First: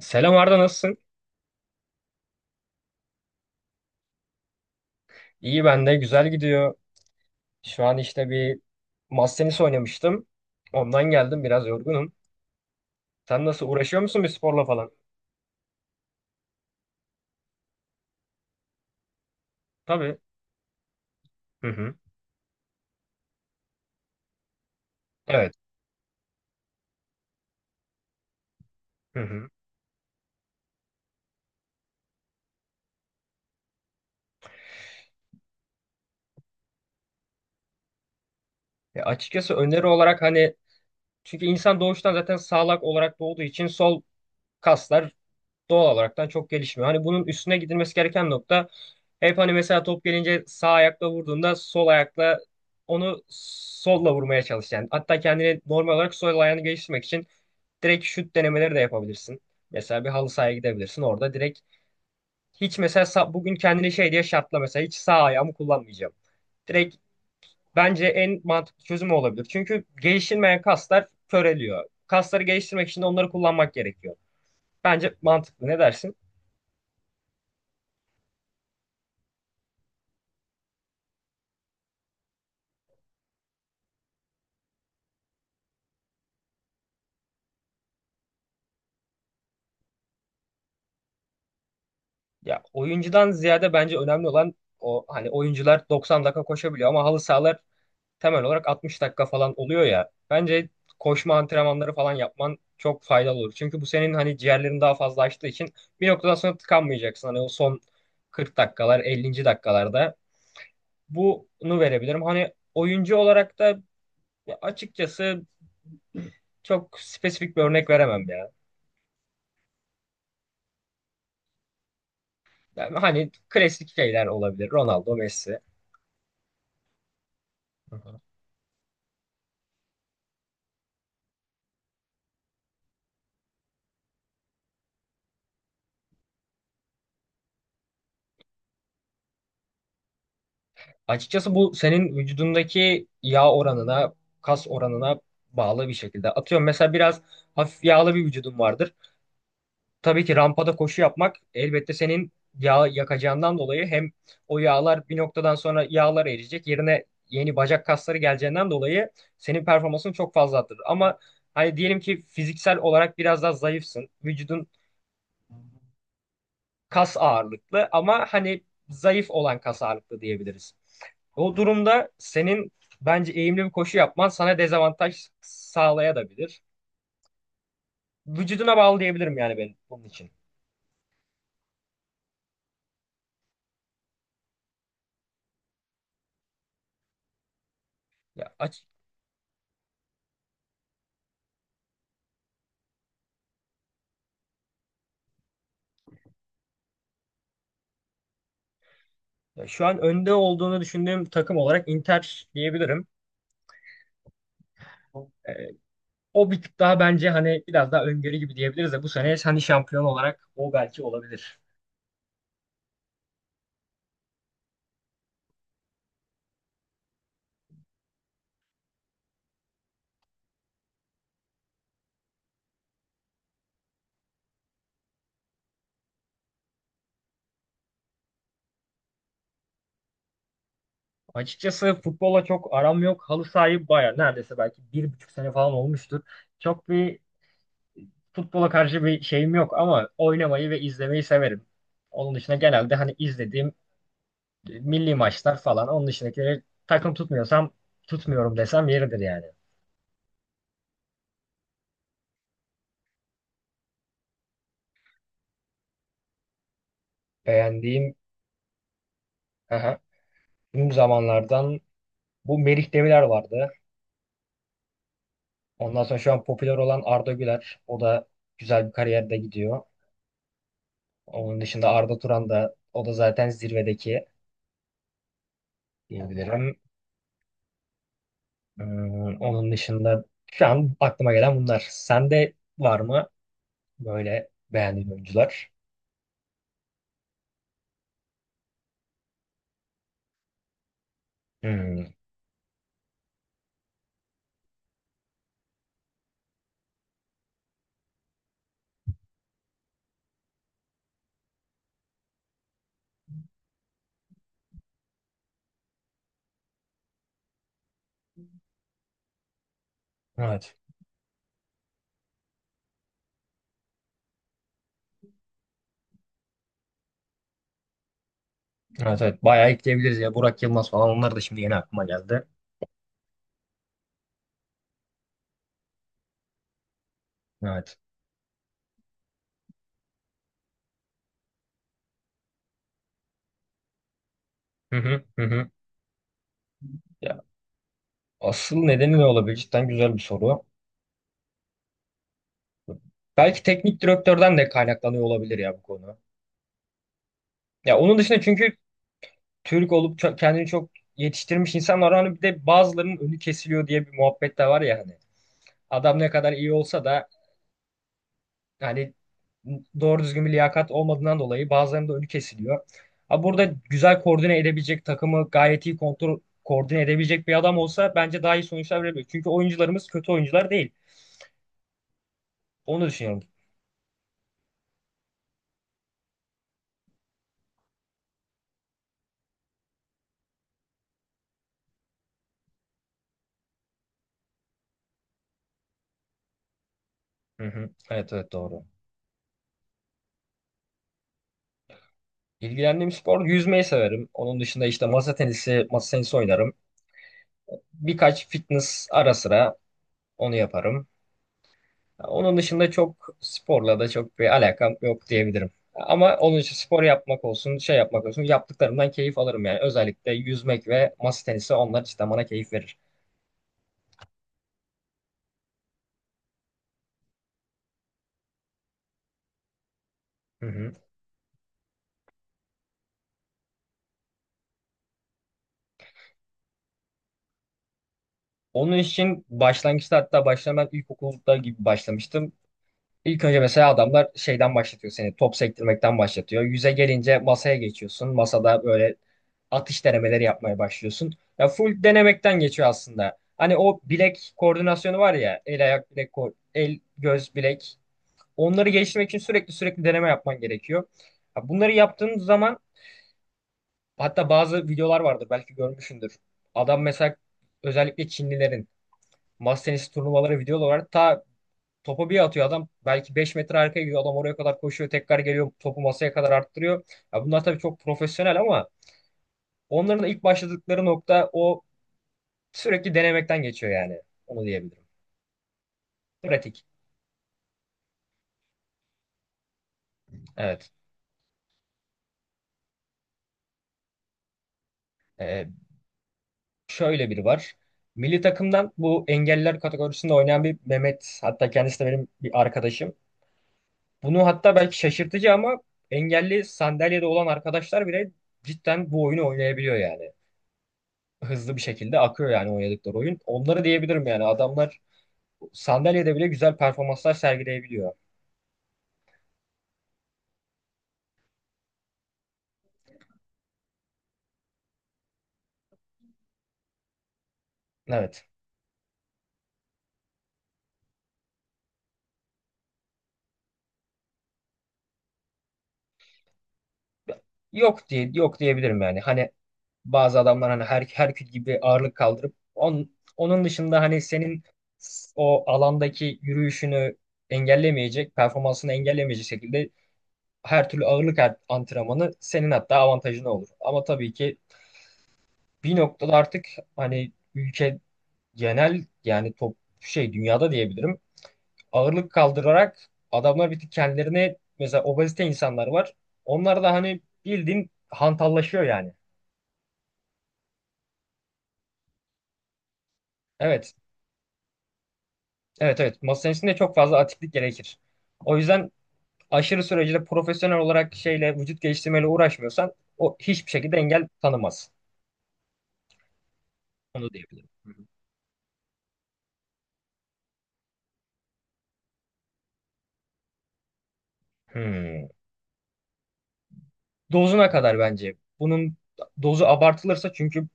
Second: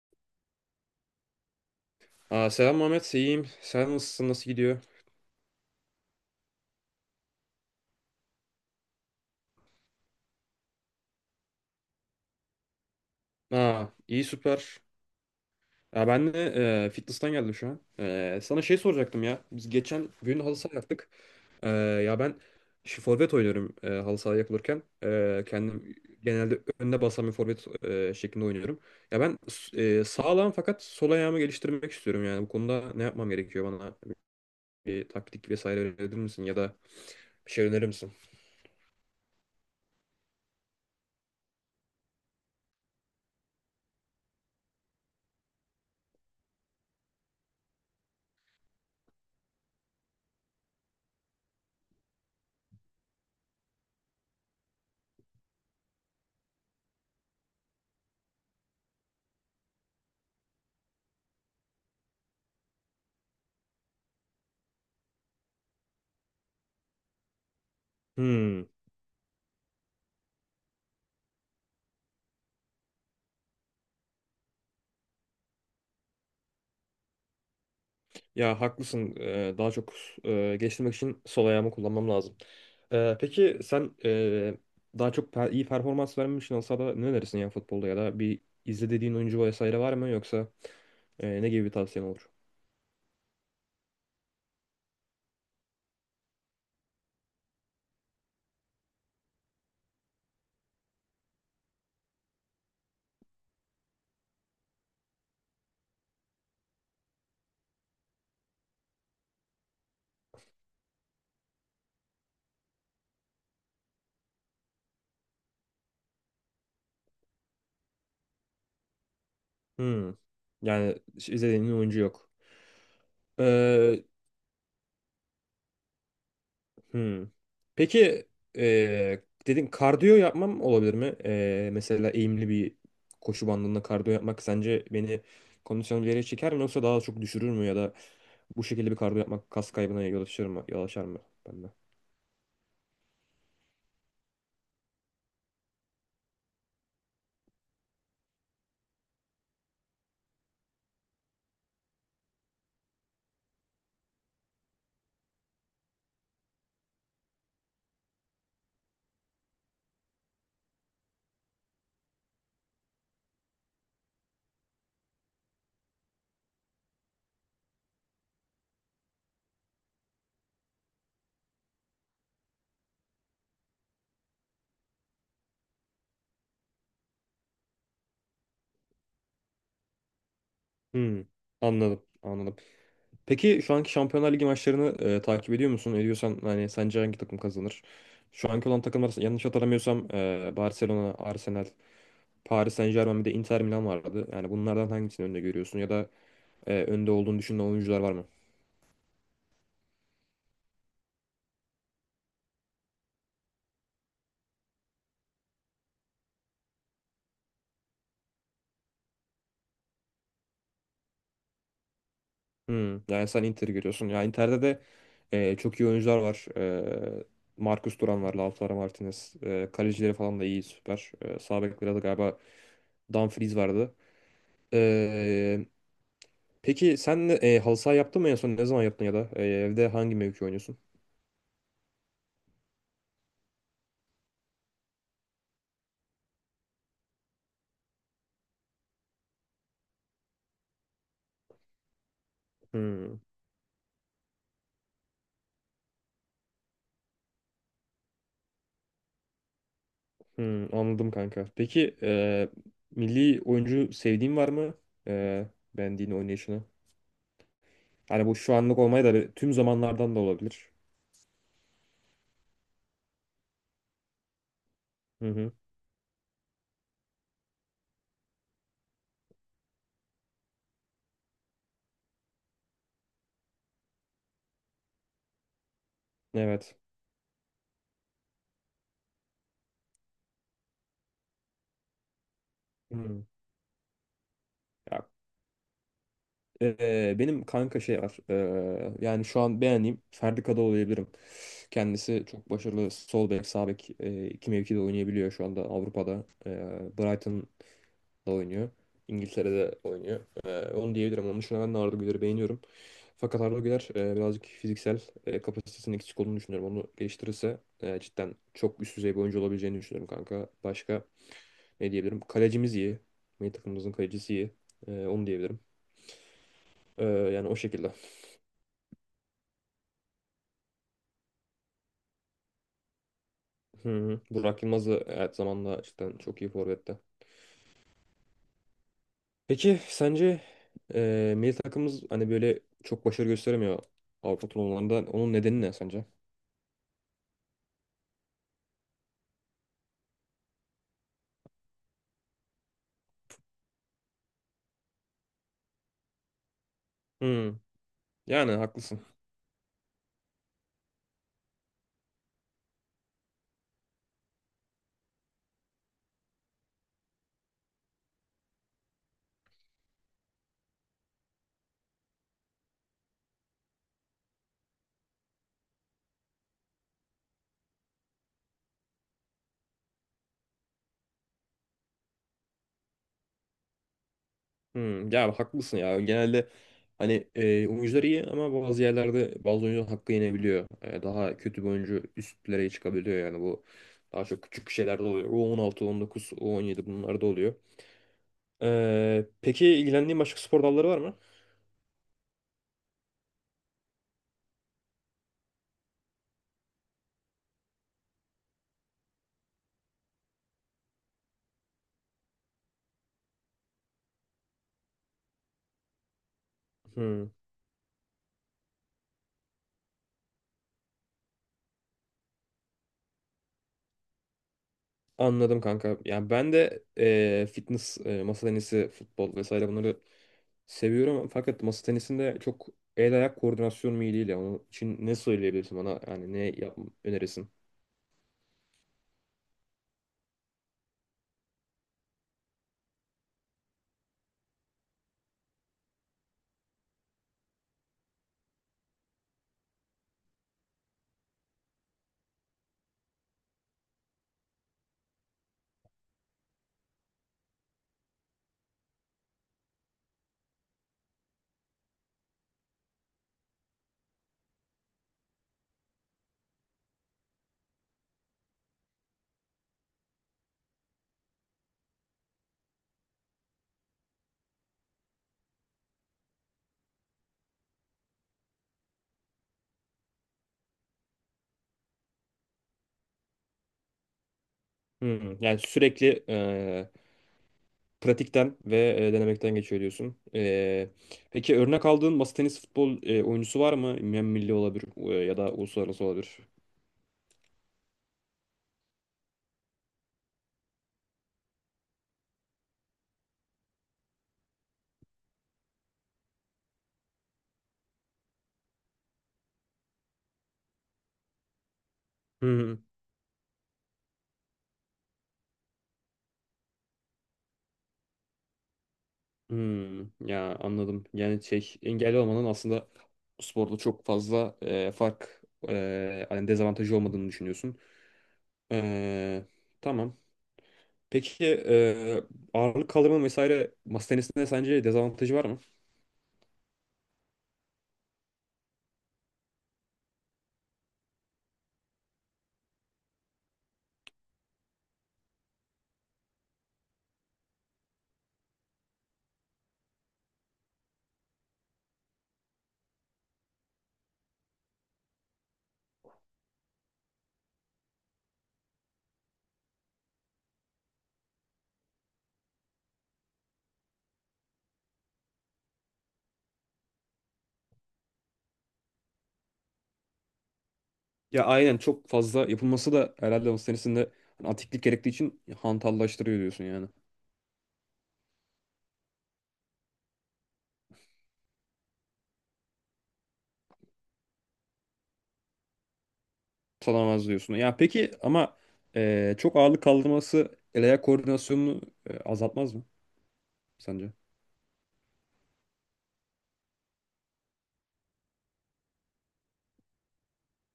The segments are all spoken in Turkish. Selam Arda, nasılsın? Aa, selam Mehmet, iyiyim. Sen nasılsın, nasıl gidiyor? İyi, ben de güzel gidiyor. Şu an işte bir masa tenisi oynamıştım. Ondan geldim, biraz yorgunum. Sen nasıl, Aa, uğraşıyor musun iyi bir sporla süper. falan? Ya ben de fitness'tan geldim şu an. Sana şey soracaktım ya. Biz geçen Tabii. gün halı saha yaptık. Hı E, hı. ya ben şu forvet oynuyorum halı saha yapılırken. E, Evet. kendim genelde önde basan bir forvet şeklinde oynuyorum. Hı Ya ben hı. Sağlam fakat sol ayağımı geliştirmek istiyorum yani. Bu konuda ne yapmam gerekiyor bana? Bir taktik vesaire önerir misin ya da bir şey önerir misin? Açıkçası öneri olarak hani, çünkü insan doğuştan zaten sağlak olarak doğduğu için sol kaslar doğal olaraktan çok gelişmiyor. Hani bunun üstüne gidilmesi gereken nokta, hep hani mesela top gelince sağ ayakla vurduğunda sol ayakla, onu solla vurmaya çalış yani. Hatta kendini normal olarak sol ayağını geliştirmek için direkt şut denemeleri de yapabilirsin. Mesela bir halı sahaya gidebilirsin. Orada direkt hiç mesela bugün kendini şey diye şartla, mesela hiç sağ ayağımı kullanmayacağım. Direkt, bence en Hmm. mantıklı çözüm o olabilir. Çünkü geliştirmeyen kaslar köreliyor. Kasları geliştirmek için de onları kullanmak gerekiyor. Bence mantıklı. Ne dersin? Ya haklısın. Daha çok geliştirmek için sol ayağımı kullanmam lazım. Peki sen daha çok iyi performans vermek için olsa da ne önerirsin ya futbolda ya da bir izle dediğin oyuncu vesaire var mı yoksa ne gibi bir tavsiyen olur? Ya, oyuncudan ziyade bence önemli olan, o hani oyuncular 90 dakika koşabiliyor ama halı sahalar temel olarak 60 dakika falan oluyor ya. Bence koşma antrenmanları falan yapman çok faydalı olur. Çünkü bu senin hani ciğerlerin daha fazla açtığı için bir noktadan sonra tıkanmayacaksın. Hani o son 40 dakikalar, 50. dakikalarda bunu verebilirim. Hani oyuncu olarak da açıkçası çok spesifik bir örnek veremem ya. Hmm. Yani hiç izlediğin oyuncu yok. Yani hani klasik Ee, şeyler olabilir. Ronaldo, Messi. Hmm. Hı hı. Peki dedin kardiyo yapmam olabilir mi? Mesela eğimli bir koşu bandında kardiyo yapmak sence beni kondisyonu bir yere çeker mi yoksa daha çok düşürür mü ya da bu şekilde bir kardiyo yapmak kas kaybına yol açar mı? Yol açar mı Açıkçası bende? bu senin vücudundaki yağ oranına, kas oranına bağlı bir şekilde. Atıyorum mesela biraz hafif yağlı bir vücudun vardır. Tabii ki rampada koşu yapmak elbette senin yağ yakacağından dolayı hem o yağlar bir noktadan sonra, yağlar eriyecek. Yerine yeni bacak kasları geleceğinden dolayı senin performansın çok fazla arttırır. Ama hani diyelim ki fiziksel olarak biraz daha zayıfsın. Vücudun kas ağırlıklı ama hani zayıf olan kas ağırlıklı diyebiliriz. O durumda senin bence eğimli bir koşu yapman sana dezavantaj sağlayabilir. Vücuduna bağlı diyebilirim yani ben bunun için. Hmm. Anladım, anladım. Peki şu anki Şampiyonlar Ligi maçlarını takip ediyor musun? Ediyorsan hani sence hangi takım kazanır? Şu Ya, anki olan aç- takımlar yanlış hatırlamıyorsam Barcelona, Arsenal, Paris Saint-Germain bir de Inter Milan vardı. Yani bunlardan hangisini önde görüyorsun ya da önde olduğunu düşündüğün oyuncular var mı? Ya şu an önde olduğunu düşündüğüm takım olarak Inter diyebilirim. Ee, O bir tık daha bence hani biraz daha öngörü gibi diyebiliriz de bu sene hani şampiyon olarak o belki olabilir. Yani sen Inter'i görüyorsun. Ya Inter'de de çok iyi oyuncular var. E, Marcus Thuram var, Lautaro Martinez. Kalecileri falan da iyi, süper. Sağ bekleri de galiba Dumfries vardı. E, peki sen halı saha yaptın mı en son? Ne zaman yaptın ya da evde hangi mevki oynuyorsun? Açıkçası futbola çok aram yok. Halı sahibi baya, neredeyse belki 1,5 sene falan olmuştur. Çok bir futbola karşı bir şeyim yok ama oynamayı ve izlemeyi severim. Onun dışında genelde hani Hmm. izlediğim milli maçlar falan. Onun dışındakileri takım tutmuyorsam, tutmuyorum desem yeridir yani. Anladım kanka. Peki milli oyuncu sevdiğin var mı? E, beğendiğin oynayışını. Beğendiğim, Hani bu şu anlık olmayı da tüm aha, zamanlardan da olabilir. tüm zamanlardan, bu Melih Demirer vardı. Hı hı. Ondan sonra şu an popüler olan Arda Güler. O da güzel bir kariyerde gidiyor. Onun dışında Arda Turan, da o da zaten zirvedeki diyebilirim. Evet. Hmm, onun dışında şu an aklıma gelen bunlar. Sende var Hmm. mı? Böyle Ya, beğendiğim oyuncular. Benim kanka şey var. Yani şu an beğendiğim Ferdi Kadıoğlu diyebilirim. Hmm. Kendisi çok başarılı sol bek, sağ bek iki mevkide oynayabiliyor şu anda Avrupa'da. Brighton oynuyor. İngiltere'de oynuyor. Onu diyebilirim. Onun dışında ben de Arda Güler'i beğeniyorum. Fakat Arda Güler birazcık fiziksel kapasitesinin eksik olduğunu düşünüyorum. Onu geliştirirse cidden çok üst düzey bir oyuncu olabileceğini düşünüyorum kanka. Evet. Başka ne diyebilirim? Kalecimiz iyi. Milli takımımızın kalecisi iyi. Onu diyebilirim. Yani o şekilde. Evet, evet. Bayağı ekleyebiliriz ya. Burak Yılmaz falan, onlar da şimdi yeni aklıma geldi. Hı hı. Burak Yılmaz da evet zamanla cidden çok iyi forvette. Evet. Peki sence milli takımımız hani böyle çok başarı gösteremiyor Avrupa Hı turnuvalarında. hı Onun hı. nedeni Hı. ne sence? Ya asıl nedeni ne olabilir? Cidden güzel bir soru. Belki teknik direktörden de kaynaklanıyor olabilir ya bu konu. Hı. Ya onun dışında, Yani çünkü haklısın. Türk olup çok kendini çok yetiştirmiş insanlar var. Hani bir de bazılarının önü kesiliyor diye bir muhabbet de var ya hani. Adam ne kadar iyi olsa da, yani doğru düzgün bir liyakat olmadığından dolayı bazılarında önü kesiliyor. Ha burada güzel koordine edebilecek, takımı gayet iyi kontrol koordine edebilecek bir adam olsa bence daha iyi sonuçlar verebilir. Çünkü oyuncularımız kötü oyuncular değil. Onu düşünüyorum. Ya haklısın ya. Genelde hani oyuncular iyi ama bazı yerlerde bazı oyuncular hakkı yenebiliyor. Daha kötü bir oyuncu üstlere çıkabiliyor yani bu daha çok küçük şeylerde oluyor. U16, U19, U17 bunlar da oluyor. Hı hı. Evet, evet, doğru. Peki ilgilendiğin başka spor dalları var mı? İlgilendiğim spor, yüzmeyi severim. Onun dışında işte masa tenisi, masa tenisi oynarım. Birkaç fitness, ara sıra onu yaparım. Onun dışında çok sporla da çok bir alakam yok diyebilirim. Ama onun için spor Hmm, yapmak olsun, şey yapmak olsun, yaptıklarımdan keyif alırım yani. Özellikle yüzmek ve masa tenisi, onlar cidden bana keyif verir. anladım kanka. Yani ben de fitness, masa tenisi, futbol vesaire bunları Hı hı. seviyorum. Fakat masa tenisinde çok el ayak koordinasyon mu iyi değil ya. Onun için ne söyleyebilirsin bana? Yani ne yap önerirsin? Onun için başlangıçta, hatta başlamak ilkokulda gibi başlamıştım. İlk önce mesela adamlar şeyden başlatıyor seni. Top sektirmekten başlatıyor. Yüze gelince masaya geçiyorsun. Masada böyle atış denemeleri yapmaya başlıyorsun. Ya full denemekten geçiyor aslında. Hani o bilek koordinasyonu var ya, el ayak bilek el göz bilek. Onları geliştirmek için sürekli deneme yapman gerekiyor. Ya bunları yaptığın zaman, hatta bazı videolar vardır belki görmüşsündür. Adam mesela, özellikle Çinlilerin masa tenisi turnuvaları videoları var. Ta topu bir atıyor adam. Belki 5 metre arkaya gidiyor. Adam oraya kadar koşuyor. Tekrar geliyor. Topu masaya kadar arttırıyor. Ya bunlar tabii çok profesyonel ama onların da ilk başladıkları nokta o, sürekli denemekten geçiyor yani. Onu diyebilirim. Yani sürekli Pratik. Pratikten ve denemekten geçiyor diyorsun. E, Evet. peki örnek aldığın masa tenisi futbol oyuncusu var mı? Hem milli olabilir ya da Ee, uluslararası olabilir. Şöyle biri var. Milli takımdan bu engelliler kategorisinde oynayan bir Mehmet. Hatta kendisi de benim bir arkadaşım. Bunu, hatta belki şaşırtıcı ama, engelli sandalyede olan arkadaşlar bile cidden bu oyunu oynayabiliyor yani. Hızlı bir şekilde akıyor yani Hmm, oynadıkları oyun. Onları diyebilirim yani, adamlar sandalyede bile güzel performanslar sergileyebiliyor. ya anladım. Yani şey engelli olmanın aslında bu sporda çok fazla fark hani dezavantajı olmadığını düşünüyorsun. Evet. E, tamam. Peki ağırlık kaldırma vesaire masa tenisinde sence dezavantajı var mı? Yok diyebilirim yani. Hani bazı adamlar hani her Herkül gibi ağırlık kaldırıp on, onun dışında hani senin o alandaki yürüyüşünü engellemeyecek, performansını engellemeyecek şekilde her türlü ağırlık antrenmanı senin hatta avantajına olur. Ama tabii ki bir noktada artık hani ülke genel, yani top şey dünyada diyebilirim, ağırlık kaldırarak adamlar bir tık kendilerine, mesela obezite insanlar var. Onlar da hani bildiğin hantallaşıyor yani. Ya aynen çok fazla yapılması da herhalde o Evet. senesinde antiklik gerektiği için Evet, evet. hantallaştırıyor Masa diyorsun tenisinde yani. çok fazla atiklik gerekir. O yüzden aşırı sürecinde profesyonel olarak şeyle, vücut geliştirmeyle uğraşmıyorsan o hiçbir şekilde engel tanımaz. Tutamaz Onu diyorsun. diyebilirim. Ya Hı hı. peki ama çok ağırlık kaldırması el ayak koordinasyonunu azaltmaz mı sence? Hmm. Dozuna kadar bence. Bunun dozu abartılırsa, çünkü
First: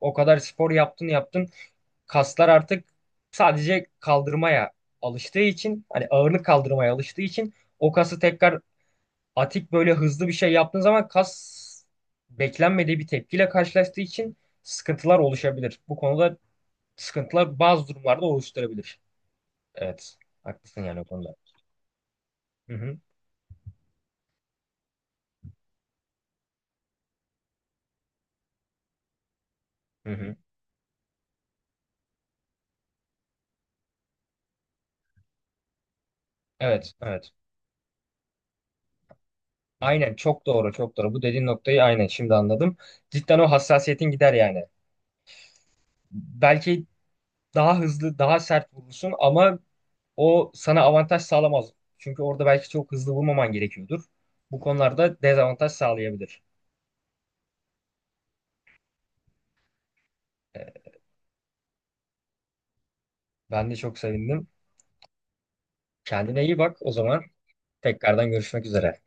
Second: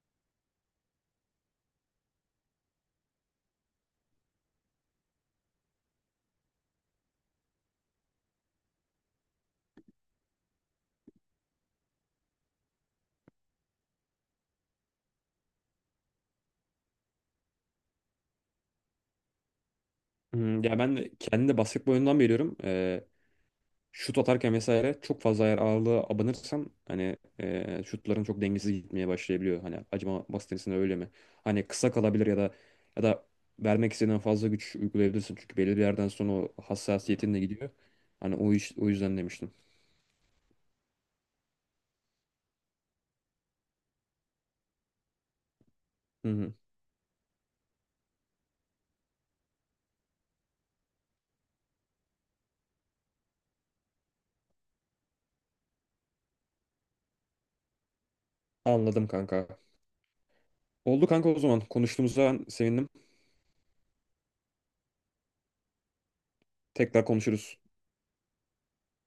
o kadar spor yaptın yaptın, kaslar artık sadece kaldırmaya alıştığı için, hani ağırlık kaldırmaya alıştığı için, o kası tekrar atik böyle hızlı bir şey yaptığın zaman, kas beklenmediği bir tepkiyle karşılaştığı için sıkıntılar oluşabilir. Bu konuda sıkıntılar bazı durumlarda oluşturabilir. Evet. Ya Haklısın ben yani o de konuda. kendi de basketbol oyundan biliyorum. Hı hı. Şut atarken vesaire çok fazla eğer ağırlığa abanırsam hani şutların çok dengesiz gitmeye başlayabiliyor. Hani Hı acaba hı. masa tenisinde öyle mi? Hani kısa kalabilir ya da ya da vermek istediğinden fazla güç uygulayabilirsin. Çünkü belli bir yerden sonra o Evet, evet. hassasiyetin de gidiyor. Hani o iş, o yüzden demiştim. Aynen, çok doğru, çok doğru. Bu dediğin noktayı aynen şimdi anladım. Cidden o hassasiyetin gider yani. Hı hı. Belki daha hızlı, daha sert vurursun ama o sana avantaj sağlamaz. Çünkü orada belki çok hızlı vurmaman gerekiyordur. Bu konularda dezavantaj sağlayabilir. Anladım kanka. Ee, Oldu kanka o zaman. Konuştuğumuza sevindim. Ben de çok sevindim. Kendine iyi bak o Tekrar zaman. konuşuruz. Tekrardan görüşmek üzere.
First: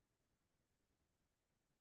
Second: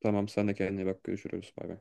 Tamam sen de kendine iyi bak. Görüşürüz. Bay bay.